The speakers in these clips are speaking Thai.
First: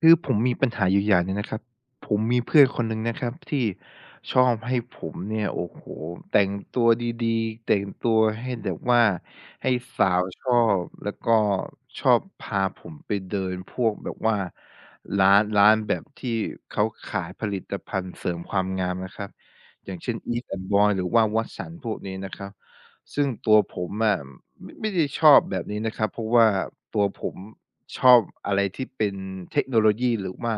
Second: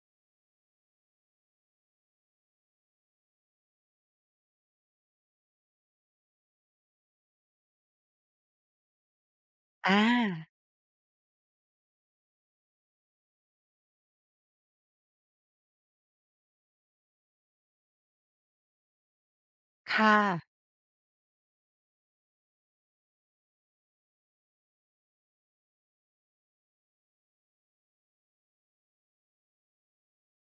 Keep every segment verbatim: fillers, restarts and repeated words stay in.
คือผมมีปัญหาอยู่อย่างหนึ่งนะครับผมมีเพื่อนคนหนึ่งนะครับที่ชอบให้ผมเนี่ยโอ้โหแต่งตัวดีๆแต่งตัวให้แบบว่าให้อาสาวชอบแล้วก็ชอบพาผมไปเดินพวกแบบว่าร้านร้านแบบที่เขาขายผลิตภัณฑ์เสริมความงามนะครับอย่างเช่ค่ะน e แอนด์บอยหรือว่าวั t สันพวกนี้นะครับซึ่งตัวผมอะไม่ไม่ได้ชอบแบบนี้นะครับเพราะว่าตัวผม ชอบอะไรที่เป็นเทคโนโลยีหรือว่า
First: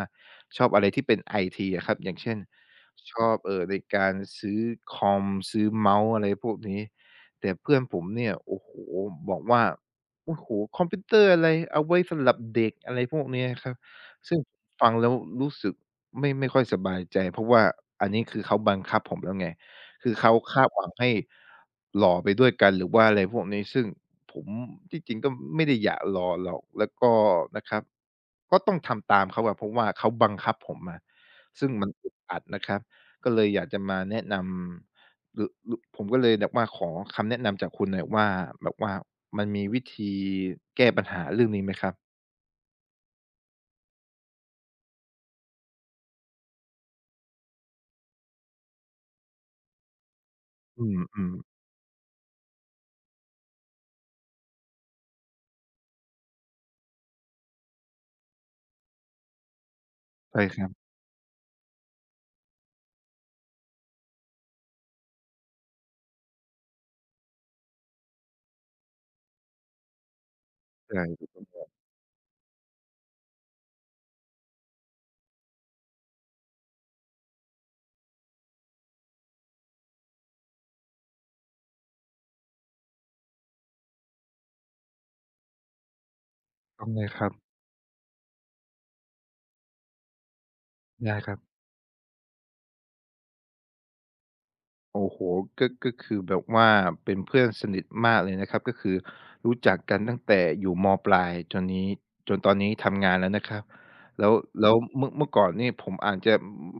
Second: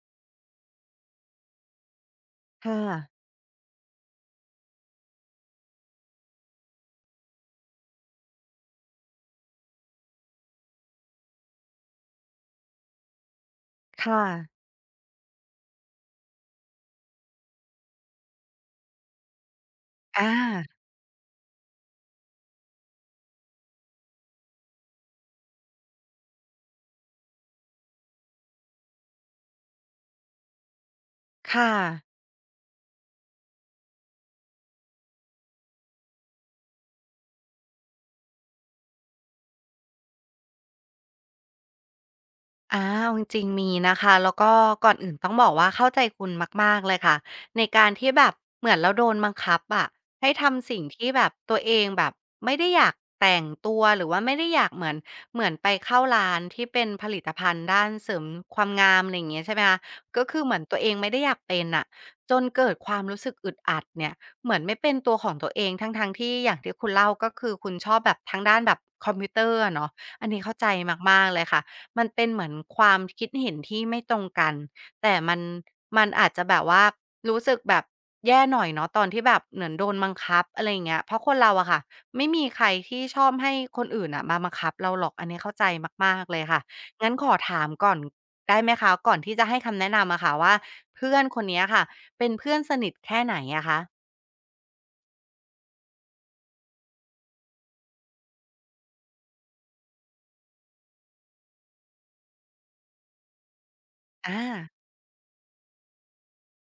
ชอบอะไรที่เป็นไอทีอะครับอย่างเช่นค่ะชอบเอ่อในการซื้อคอมซื้อเมาส์อะไรพวกนี้แต่เพื่อนผมเนี่ยโอ้โฮบอกว่าโอ้โฮคอมพิวเตอร์อะไรเอาไว้สำหรับเด็กอะไรพวกเนี้ยครับค่ะซึ่งฟังแล้วรู้สึกไม่ไม่ค่อยสบายใจเพราะว่าอันนี้คือเขาบังคับผมแล้วไงคืออาเขาคาดหวังให้หล่อไปด้วยกันหรือว่าอะไรพวกนี้ซึ่ง ผมที่จริงก็ไม่ได้อยากรอหรอกแล้วก็นะครับก็ต้องทำตามเขาอะเพราะว่าเขาบังคับผมอะซึ่ค่ะ งมันอึดอัดนะครับก็เลยอยากจะมาแนะนำหรือหรือผมก็เลยแบบว่าขอคำแนะนำจากคุณหน่อยว่าแบบว่ามันมีวิธีแก้ปัญหาเรื่องนี้ไหมครับอาเอาจริงๆมีนะคะแล้วก็ก่อนอื่นต้องบอกว่าเข้าใจคุณมากๆเลยค่ะในการที่แบบเหมือนเราโดนบังคับอะให้ทำสิ่งอืที่แบบมตัวๆเองแบบไม่ได้อยากแต่งตัวหรือว่าไม่ได้อยากเหมือนเหมือนไปเข้าร้านที่เป็นผลิตภัณฑ์ด้านเสริมความงามอะไรอย่างเงี้ยใช่ไหมคะก็คืใช่อเหมืคอนรับตัวเองไม่ได้อยากเป็นอะจนเกิดความรู้สึกอึดอัดเนี่ยเหมือนไม่เป็นตัวของตัวเองทั้งๆที่อย่างที่คุณเล่าก็คือคุณชอบแบบทางด้านแบบคอมพิวเตอร์อะเนาะอันนี้เข้าใจใช่มาถูกกๆเลต้อยค่ะ งมันเป็นเหมือนความคิดเห็นที่ไม่ตรงกันแต่มันมันอาจจะแบบว่ารู้สึกแบบแย่หน่อยเนาะตอนที่แบบเหมือนโดนบังคับอะไรอย่างเงี้ยเพราะคนเราอะค่ะไม่มีใครที่ชอบให้คนอื่นน่ะมาบังคับเราหรอกอันนี้เข้าใจมากๆเลยค่ะต้องเลยงั้นคขรัอบถามก่อนได้ไหมคะก่อนที่จะให้คำแนะนำอะค่ะว่าเพื่ได้อนครัคนบ เนี้ยค่ะเป็นเพื่อนสนิทแค่ไหนอะคะโอ้โฮก็ก็คือแบบว่าเป็นเพื่อนสนิทมากเลยนะครับก็คือรู้จักกันตั้งแต่อยู่มปลายจนนี้จนตอนนี้ทำงานแล้วนะครับแล้วอาแล้วเมื่อเมื่อก่อนนี่ผมอาจจะ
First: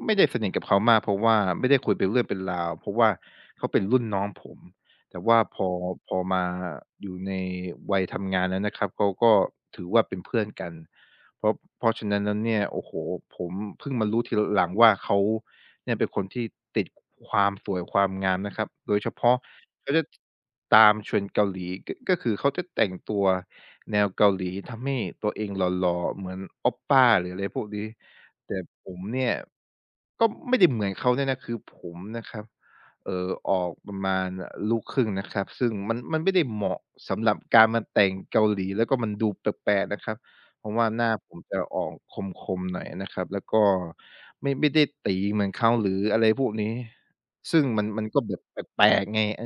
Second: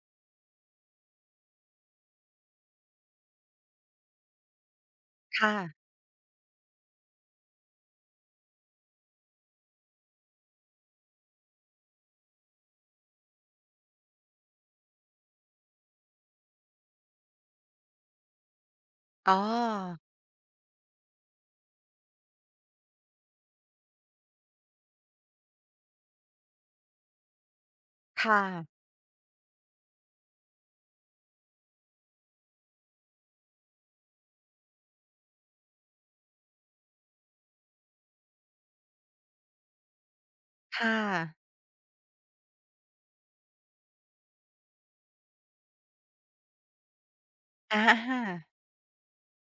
ไม่ได้สนิทกับเขามากเพราะว่าไม่ได้คุยเป็นเรื่องเป็นราวเพราะว่าเขาเป็นรุ่นน้องผมแต่ว่าค่ะพอพอมาอยู่ในวัยทำงานแล้วนะครับเขาก็ถือว่าเป็นเพื่อนกัน เพราะเพราะฉะนั้นแล้วเนี่ยโอ้โฮผมเพิ่งมารู้ทีหลังว่าเขาเนี่ยเป็นคนที่ติดความสวยความงามนะครับโดยเฉอ๋พาะอเขาจะตาม Trend เกาหลีก็ก็คือเขาจะแต่งตัวแนวเกาหลีทำให้ตัวเองหล่อๆเหมือนโอปป้าหรืออะไรพวกนี้ค่ะแต่ผมเนี่ยก็ไม่ได้เหมือนเขาเนี่ยนะคือผมนะครับเอ่อออกประมาณอ่าลูกครึ่งนะครับซึ่งมันมันไม่ได้เหมาะสำหรับการมาแต่งเกาหลีแล้วก็มันดูแปลกๆนะครับ ผมว่าค่ะหน้าผมจะออกคมๆหน่อยนะครับแล้วก็ไม่ไม่ได้ตี๋เหมือนเขาหรืออะไรพวกนี้ซึ่งอมันมันก็แบบา แปลกๆไงเอ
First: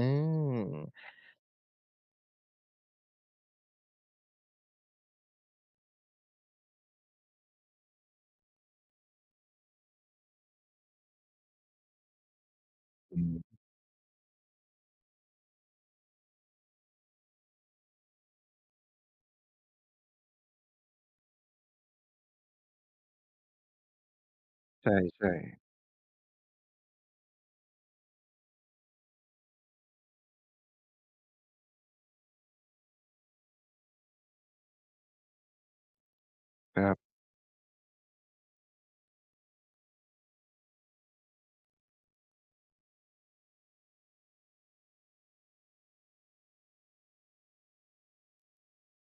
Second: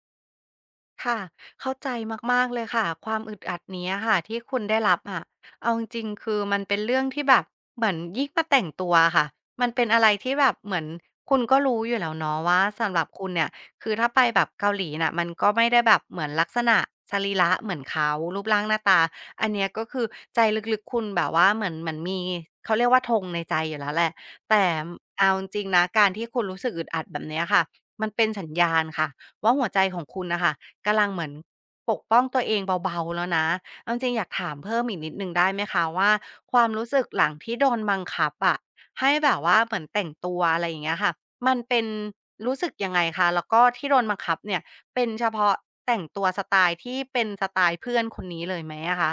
อค่ะเข้าใจมากๆเลยค่ะความอึดอัดเนี้ยค่ะที่คุณได้รับอะเอาจริงๆคือมันเป็นเรื่องที่แบบเหมือนยิ่งมาแต่งตัวค่ะมันเป็นอะไรที่แบบเหมือนคุณก็รู้อยู่แล้วเนาะว่าสำหรับอืคุณมเนี่ยคือถ้าไปแบบเกาหลีน่ะมันก็ไม่ได้แบบเหมือนลักษณะสรีระเหมือนเขารูปร่างหน้าตาอันเนี้ยก็คือใจลึกๆคุณแบบว่าเหมือนเหมือนมีเขาเรียกว่าธงในใจอยู่แล้วแหละแต่เอาใช่จริงๆๆนะการที่คุณรู้สึกอึดอัดแบบเนี้ยค่ะมันเป็นสัญญาณค่ะว่าหัวใจของคุณนะคะ กำลังเหมือนปกป้องตัวเองเบาๆแล้วนะเอาจริงๆอยากถามเพิ่มอีกนิดหนึ่งได้ไหมคะว่าความครู้รัสึกบ หลังที่โดนบังคับอะให้แบบว่าเหมือนแต่งตัวอะไรอย่างเงี้ยค่ะมันเป็นรู้สึกยังไงคะแล้วก็ที่โดนบังคับเนี่ยเป็นเฉพาะแต่งตัวสไตล์ที่เป็นสไตล์เพื่อนคนนี้เลยไหมอะคะ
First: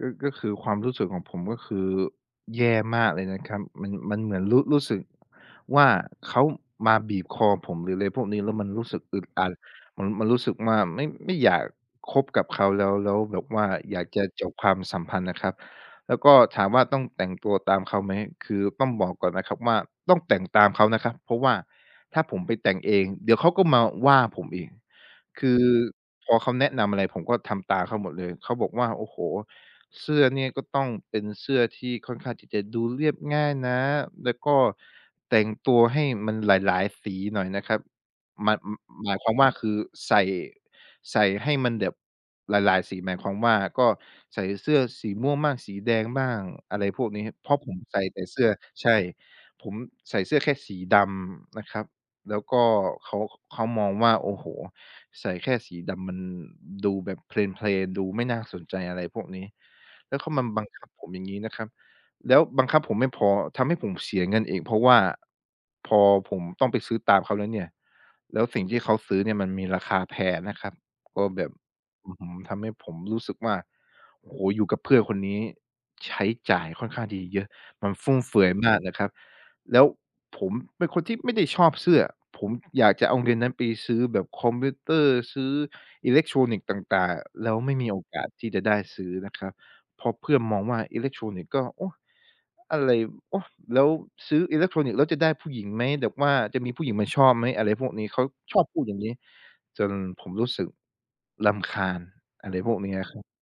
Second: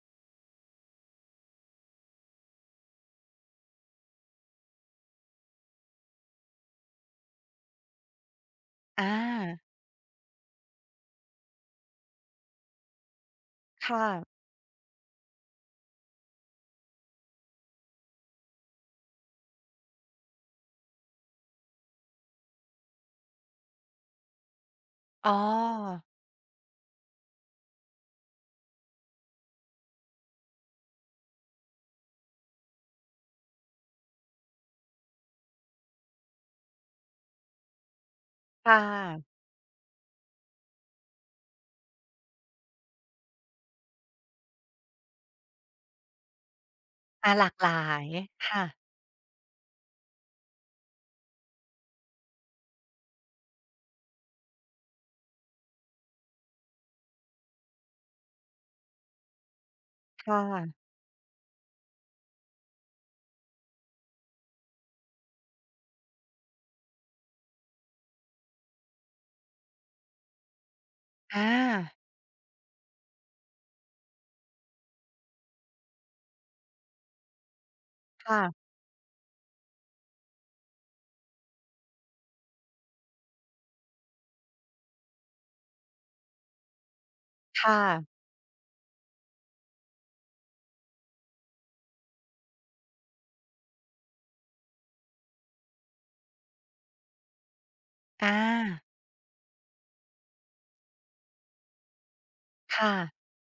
ก็ก็คือความรู้สึกของผมก็คือแย่มากเลยนะครับมันมันเหมือนรู้รู้สึกว่าเขามาบีบคอผมหรืออะไรพวกนี้แล้วมันรู้สึกอาอึดอัดมันมันรู้สึกว่าไม่ไม่อยากคบกับเขาแล้วแล้วแบบว่าอยาค่ะกจะจบความสัมพันธ์นะครับแล้วก็ถามว่าต้องแต่งตัวตามเขาไหมคือต้องบอกก่อนนะครับว่าต้องแต่งตามเขานะครับเพราะว่าถ้าผมไปแต่งเองเดี๋ยวเขาก็มาว่าผมอีกอ๋อคือพอเขาแนะนำอะไรผมก็ทำตามเขาหมดเลยเขาบอกว่าโอ้โฮ เสื้อเนี่ยก็ต้องเป็นเสื้อที่ค่อนข้างที่จะดูเรียบง่ายนะแล้วก็แต่งตัวให้มันหลายๆสีหน่อยนะครับหมายค่หมายความะว่าคือใส่ใส่ให้มันแบบหลายๆสีหมายความว่าก็ใส่เสื้อสีม่วงบ้างสีแดงบ้างอะไรพวกนี้อาหเพลากราะหผมลาใส่ยแต่เสื้อค่ะใช่ผมใส่เสื้อแค่สีดำนะครับแล้วก็เขาเขามองว่าโอ้โฮใส่แค่สีดำมันดูแบบเพลนๆดูไม่น่าสนใจอะไรพวกนี้ แล้วเขาค่ะมาบังคับผมอย่างงี้นะครับ แล้วบังคับผมไม่พอทำให้ผมเสียเงินอีกเพราะว่าพอผมต้องไปซื้อตามเขาแล้วเนี่ยแล้วสิ่งที่เขาซื้อเนี่ยมันมีราคาแพงนะครับก็แบอาบอื้อฮือทำให้ผมรู้สึกว่าโอ้โฮอยู่กับเพื่อนคนนี้ใช้จ่ายค่อนข้างที่จะเยอะ มันฟุ่มเฟือยค่ะมากนะครับแล้วผมเป็นคนที่ไม่ได้ชอบเสื้อผมอยากจะเอาเงินนั้นไปซื้อแบบคอมพิวเตอร์ซื้ออิเล็กทรอนิกส์ต่างๆแล้วไม่ค่ะมีโอกาสที่จะได้ซื้อนะครับ เพราะเพื่อนมองว่าอิเล็กทรอนิกส์ก็โอ้อะไรโอ้แล้วซื้ออิเล็กทรอนิกส์แล้วจะได้ผู้หญิงไหมแบบว่าจะมีผู้หญิงมาชอบไหมอะไรพวกนี้อเขาชอบพูาดอย่างนี้จนผมรู้สึกรำคาญอะไรพวกค่ะ นี้ยครับ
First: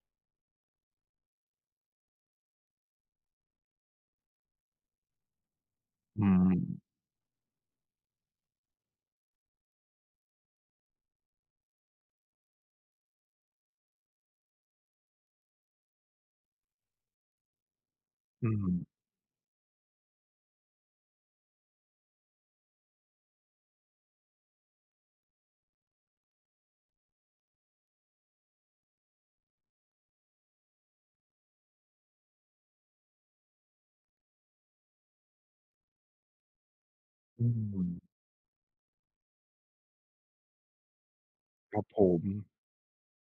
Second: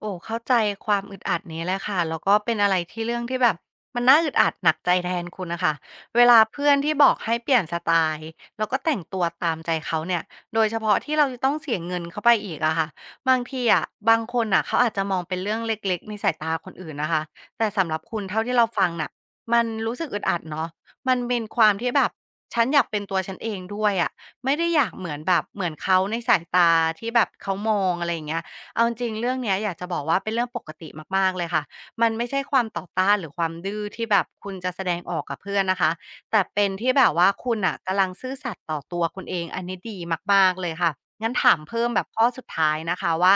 โอ้เข้าใจความอึดอัดนี้เลยค่ะแล้วก็เป็นอะไรที่เรื่องที่แบบมันน่าอึดอัดหนักใจแทนคุณนะคะเวอืลามเพื่อนที่บอกให้เปลี่ยนสไตล์แล้วก็แต่งตัวตามใจเขาเนี่ยโดยเฉพาะที่เราจะต้องเสียเงินเข้าไปอีกอะค่ะบางทีอะบางคนอ่ะเขาอาจจะมองเป็นเรื่องเล็กๆในสายตาคนอื่นนะคะแต่สำหรับคุณเท่าอืที่เราฟังมน่ะมันรู้สึกอึดอัดเนาะมันเป็นความที่แบบฉันอยากเป็นตัวฉันเองด้วยอะไม่ได้อยากเหมือนแบบเหมือนเขาในสายตาที่แบบเขามองอะไรอย่างเงี้ย เอาจริงๆเรื่องเนี้ยอยากจะบอกว่าเป็นเรื่องปกติมากๆเลยค่ะมันไม่ใช่ความต่อต้านหรือความดื้อที่แบบคุณจะแสดงออกกับเพื่อนนะคะแต่เป็นที่แบบว่าอืคุณอ่ะมกำลังซื่อสัตย์ต่อตัวคุณเองอันนี้ดีมากๆเลยค่ะงั้นถามครัเพิ่บมผแบบข้ม อสุดท้ายนะคะว่า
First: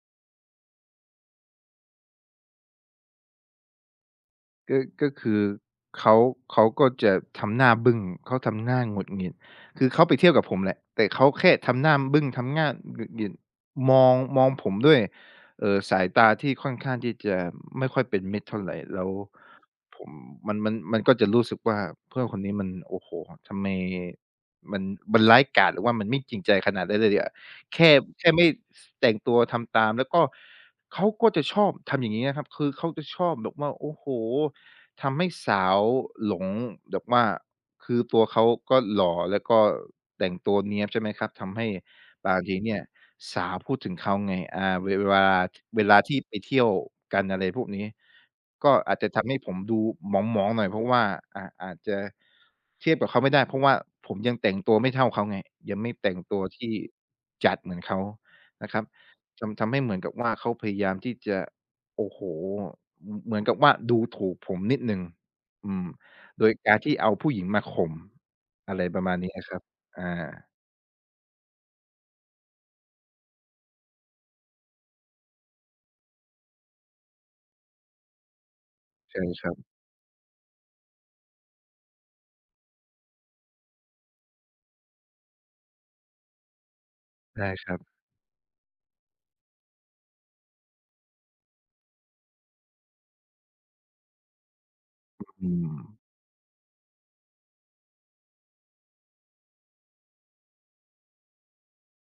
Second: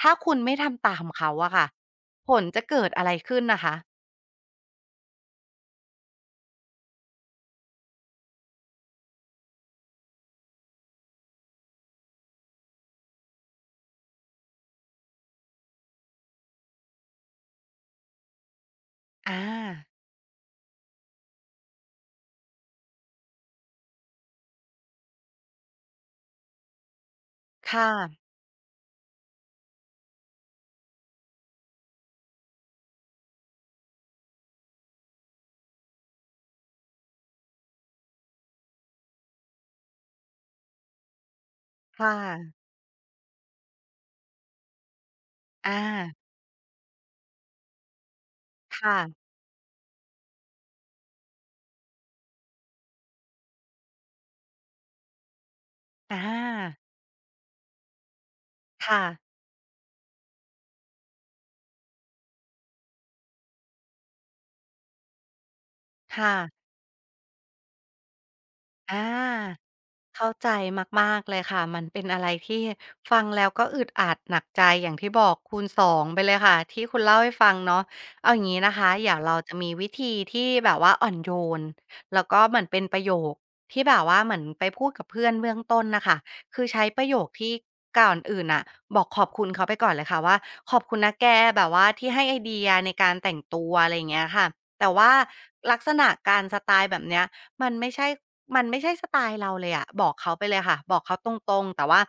ถ้าคุณไม่ทำตามเขาอะค่ะผลจะเกิดอะไรขึ้นนะคะก็ก็คือเขาเขาก็จะทำหน้าบึ้งเขาทำหน้าหงุดหงิดคือเขาไปเที่ยวกับผมแหละแต่เขาแค่ทำหน้าบึ้งทำหน้าหงุดหงิดมองมองผมด้วยเอ่อสายตาที่ค่อนข้างที่จะไม่ค่อยเป็นมิตรเท่าไรแล้วอาผมมันมันมันก็จะรู้สึกว่าเพื่อนคนนี้มันโอ้โฮทำไมมันมันร้ายกาจหรือว่ามันไม่จริงใจขนาดนั้นเลยอะค่ะแค่แค่ไม่สแต่งตัวทำตามแล้วก็เขาก็จะชอบทำอย่างงี้นะครับคือเขาจะชอบแบบว่าโอ้โฮ ทำให้สาวหลงแบบว่าคือตัวเขาก็หล่อแล้วก็แต่งตัวเนี๊ยบใช่ไหมครับทำให้ค่ะบางทีเนี่ยสาวพูดถึงเขาไงอาเวเวลาอาเวลาที่ไปเที่ยวกันอะไรพวกนี้ก็อาจจะค่ะทำให้ผมดูหมองๆหน่อยเพราะว่าอาอาจจะเทียบกับเขาไม่ได้เพราะว่าผมยังแต่งตัวไม่เท่าเขาไงยังไม่แต่งอาตัวที่จัดเหมือนเขานะครับค่ะทำทำให้เหมือนกับว่าเขาพยายามที่จะ โอ้โฮเหมือนเหมือนกับว่าดูถูกผมนิดหนึ่งอืมค่ะโดยการที่เอาผู้หญิงมาข่มอะไรปอา ระมาณนี้อะครับอเข้าใจามากๆเลยค่ะมันเป็นอะไรที่ฟังแล้วก็อึดอัดหนักใจอย่างที่บอกคูณสองไปเลยค่ะที่คุณเล่าให้ฟังเนาะเอาอย่างงี้นะคะเดี๋ยวใช่เราครัจะบ มีวิธีที่แบบว่าอ่อนโยนแล้วก็เหมือนเป็นประโยคที่แบบว่าเหมือนไปพูดกับเพื่อนเบื้องต้นน่ะค่ะคือใช้ประโยคได้ที่ครับ ก่อนอื่นน่ะบอกขอบคุณเขาไปก่อนเลยค่ะว่าขอบคุณนะแกแบบว่าที่ให้ไอเดียในการแต่งตัวอะไรอย่างเงี้ยค่ะแต่ว่าอืม ลักษณะการสไตล์แบบเนี้ย มันไม่ใช่มันไม่ใช่สไตล์เราเลยอะบอกเขาไปเลยค่ะ บอกเขาตรงๆ แต่ว่า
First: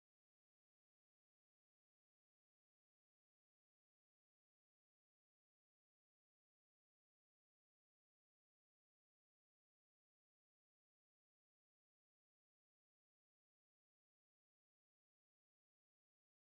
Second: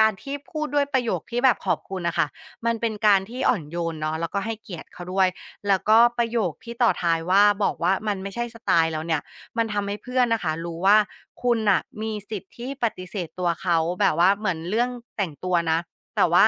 การที่พูดด้วยประโยคที่แบบขอบคุณน่ะค่ะมันเป็นการที่อ่อนโยนเนาะแล้วก็ให้เกียรติเขาด้วย แล้วก็ประโยคที่ต่อท้ายว่าบอกว่ามันไม่ใช่สไตล์เราเนี่ยมันทำให้เพื่อนน่ะค่ะรู้ว่าคุณน่ะมีสิทธิ์ที่ปฏิเสธตัวเขาแบบว่าเหมือนเรื่องแต่งตัวนะ แต่ว่า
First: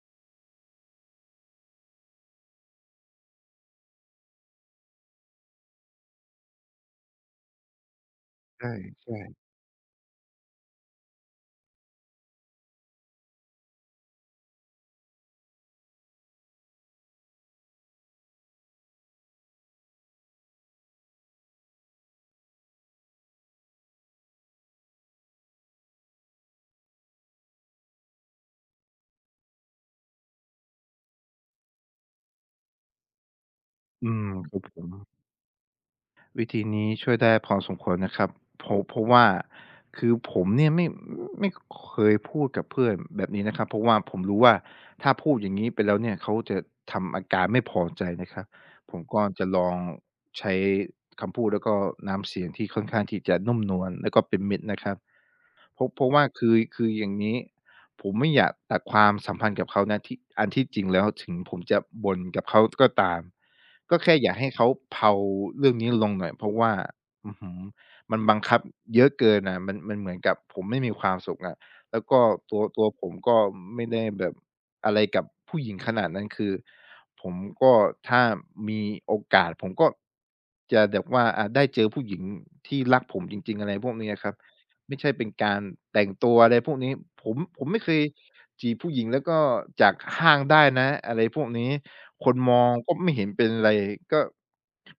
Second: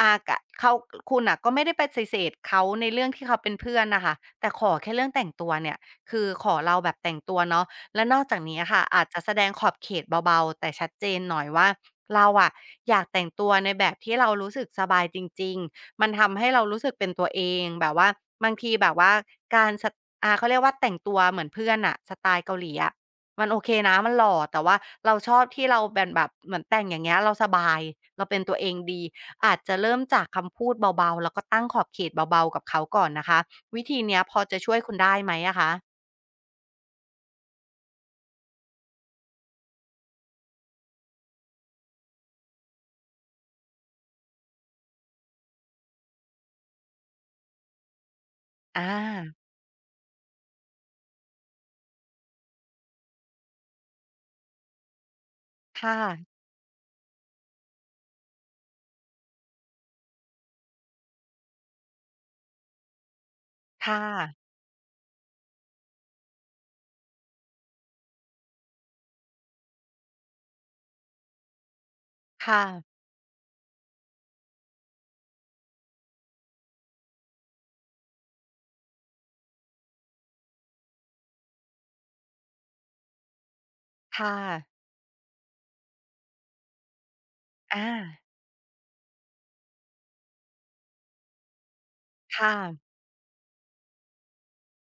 อากะเขาคุณน่ะก็ไม่ได้ปฏิเสธเขาในเรื่องที่เขาเป็นเพื่อนน่ะค่ะแต่ขอแค่เรื่องแต่งตัวเนี่ยคือขอเราแบบแต่งตัวเนาะ และนอกจากนี้ใอะค่ะอาจจะแสดช่งขอบเขตเบาๆแต่ชัดเจนหน่อยว่าเราอะอยากแต่งตัวในแบบที่เรารู้สึกสบายจริงๆมันทำให้เรารู้สึกเป็นตัวเองแบบว่าบางทีแบบว่าการสะอ่าเขาเรียกว่าแต่งตัวเหมือนเพื่อนอ่ะสไตล์เกาหลีอะมันโอเคนะมันหล่อแต่ว่าเราชอบที่เราแบบแบบเหมือนแต่งอย่างเงี้ยเราสบายเราเป็นตัวเองดีอาจจะเริ่มจากคำพูดเบาๆแล้วก็ตั้งขอบเขตเบาๆกับเขาก่อนนะคะวิธีๆอืเนี้ยมพอคจะรับผช่วยม คุณได้ไหมอะคะวิธีนี้ช่วยได้พอสมควรนะครับเพราะเพราะว่าคือผมเนี่ยไม่ไม่เคยพูดกับเพื่อนแบบนี้นะครับเพราะว่าผมรู้ว่าถ้าพูดอย่างนี้ไปแล้วเนี่ยเขาจะทำอาการไม่พอใจนะครับอาผมก็จะลองใช้คำพูดแล้วก็น้ำเสียงที่ค่อนข้างที่จะนุ่มนวลแล้วก็เป็นมิตรนะครับ เพราะค่ะ เพราะว่าคือคืออย่างงี้ผมไม่อยากตัดความสัมพันธ์กับเขานะที่อันที่จริงแล้วถึงผมจะบ่นกับเขาก็ตามก็ค่ะแค่อยากให้เขาเผาเรื่องนี้ลงหน่อยเพราะว่าอื้อฮือมันบังคับเยอะเกินน่ะมันมันเหมือนกับผมไม่มีความสุขอะแล้วก็ตัค่ะวตัวผมก็ไม่ได้แบบอะไรกับผู้หญิงขนาดนั้นคือผมก็ถ้ามีโอกาสผมก็จะแบบว่าอ่าได้เจอผู้หญิงที่รักผมจริงๆอะไรพวกนี้อะครัค่ะบ ไม่ใช่เป็นการแต่งตัวอะไรพวกนี้ผมผมไม่อาเคยจีบผู้หญิงแล้วก็จากห้างได้นะอะไรพวกนี้คนมค่ะองก็ไม่เห็นเป็นไรก็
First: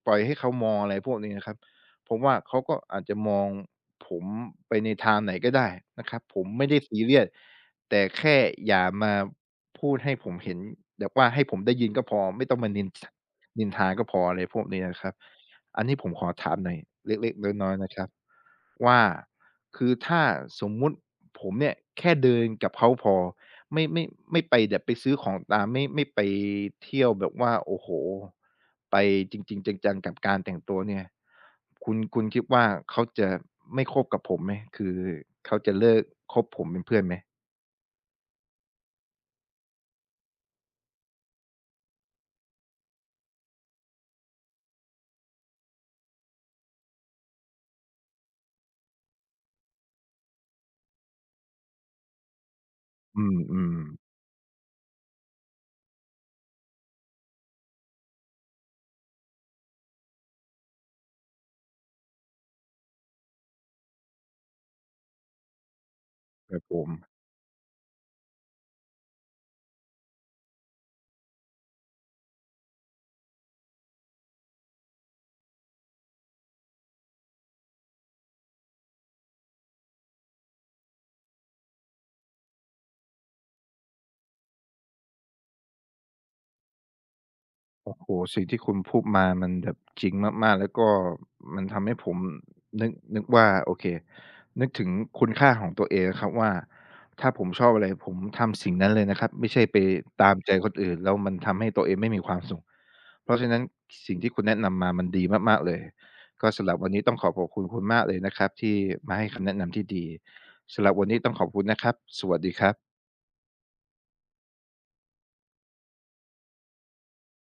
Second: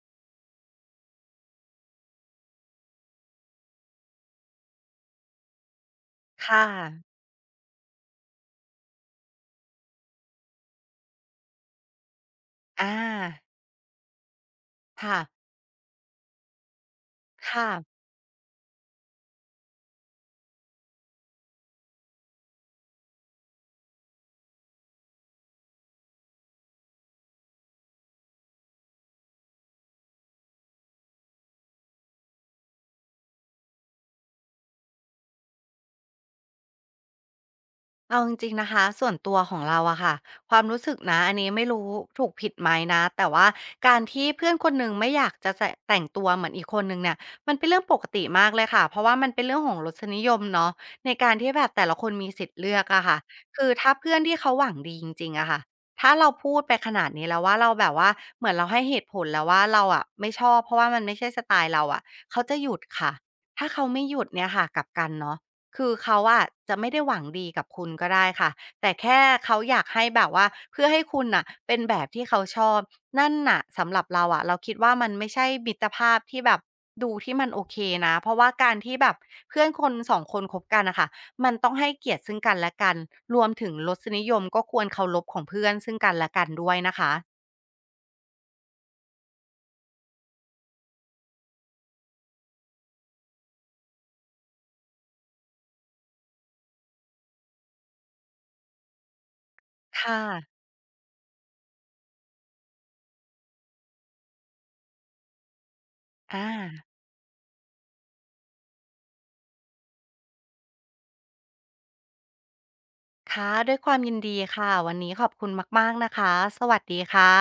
ปล่อยให้เขามองอะไรพวกนี้นะครับผมว่าเขาก็อาจจะมองผมไปในทางไหนก็ได้นะครับผมค่ะไม่ได้ซีเรียสแต่แค่อย่ามาพูดให้ผมเห็นแบบว่าให้ผมได้ยินก็พอไม่ต้องมานินอาทนินทาก็พออะไรพวกนี้นะครับ ค่ะอันนี้ผมขอถามหน่อยเล็กๆน้ค่ะ อยๆนะครับว่าคือถ้าสมมุติผมเนี่ยแค่เดินกับเขาพอไม่ไม่ไม่ไปแบบไปซื้อของตามไม่ไม่ไปเที่ยวแบบว่าโอ้โฮไปจริงๆจังๆกับการแต่งตัวเนี่ยคุณคุณคิดว่าเขาจะไม่คบกับผมไหมคือเขาจะเลิกคบผมเป็นเพื่อนไหมเอาจริงๆนะคะส่วนตัวของเราอะค่ะความรู้สึกนะอันนี้ไม่รู้ถูกผิดไหมนะแต่ว่าการที่เพื่อนคนหนึ่งไม่อยากจะแต่แต่งตัวเหมือนอีกคนหนึ่งเนี่ยมันเป็นเรื่องปกติมากเลยค่ะเพราะว่ามันเป็นเรื่องของรสนิยมเนาะในการที่แบบแต่ละคนมีสิทธิ์เลือกอะค่ะอืคือมถ้าเพื่อนๆที่เขาหวังดีจริงๆอะค่ะถ้าเราพูดไปขนาดนี้แล้วว่าเราแบบว่าเหมือนเราให้เหตุผลแล้วว่าเราอะไม่ชอบเพราะว่ามันไม่ใช่สไตล์เราอะเขาจะหยุดค่ะถ้าเขาไม่หยุดเนี่ยค่ะกลับกันเนาะ คือเขาอะครับผจะไม่ม ได้หวังดีกับคุณก็ได้ค่ะแต่แค่เขาอยากให้แบบว่าเพื่อให้คุณน่ะเป็นแบบที่เขาชอบนั่นน่ะสำหรับเราอะเราคิดว่ามันไม่ใช่มิตรภาพที่แบบดูที่มันโอเคนะเพราะว่าการที่แบบเพื่อนคนสองคนคบกันนะคะมันต้องให้เกียรติซึ่งกันและกันรวมถึงรสนิยมก็ควรเคารพของเพื่อนซึ่งกันและกันด้วยนะคะโอ้โฮสิ่งที่คุณพูดมามันแบบจริงมากๆแล้วก็มันทำให้ผมนึกนึกว่าโอเคนึกถึงคุณค่าของตัวเองอะครับว่าถ้าผมชอบอะไรผมทำสิ่งนั้นเลยนะครับไม่ใช่ไปค่ะตามใจคนอื่นแล้วมันทำให้ตัวเองไม่มีความสุขเพราะฉะนั้นสิ่งที่คุณแนะนำมามันดีมากๆเลยอก็สำหรับาวันนี้ต้องขอขอบคุณคุณมากเลยนะครับที่มาให้คำแนะนำที่ดีสำหรับวันนี้ต้องขอบคุณนะครับสวัสดีครับค่ะด้วยความยินดีค่ะวันนี้ขอบคุณมากๆนะคะสวัสดีค่ะ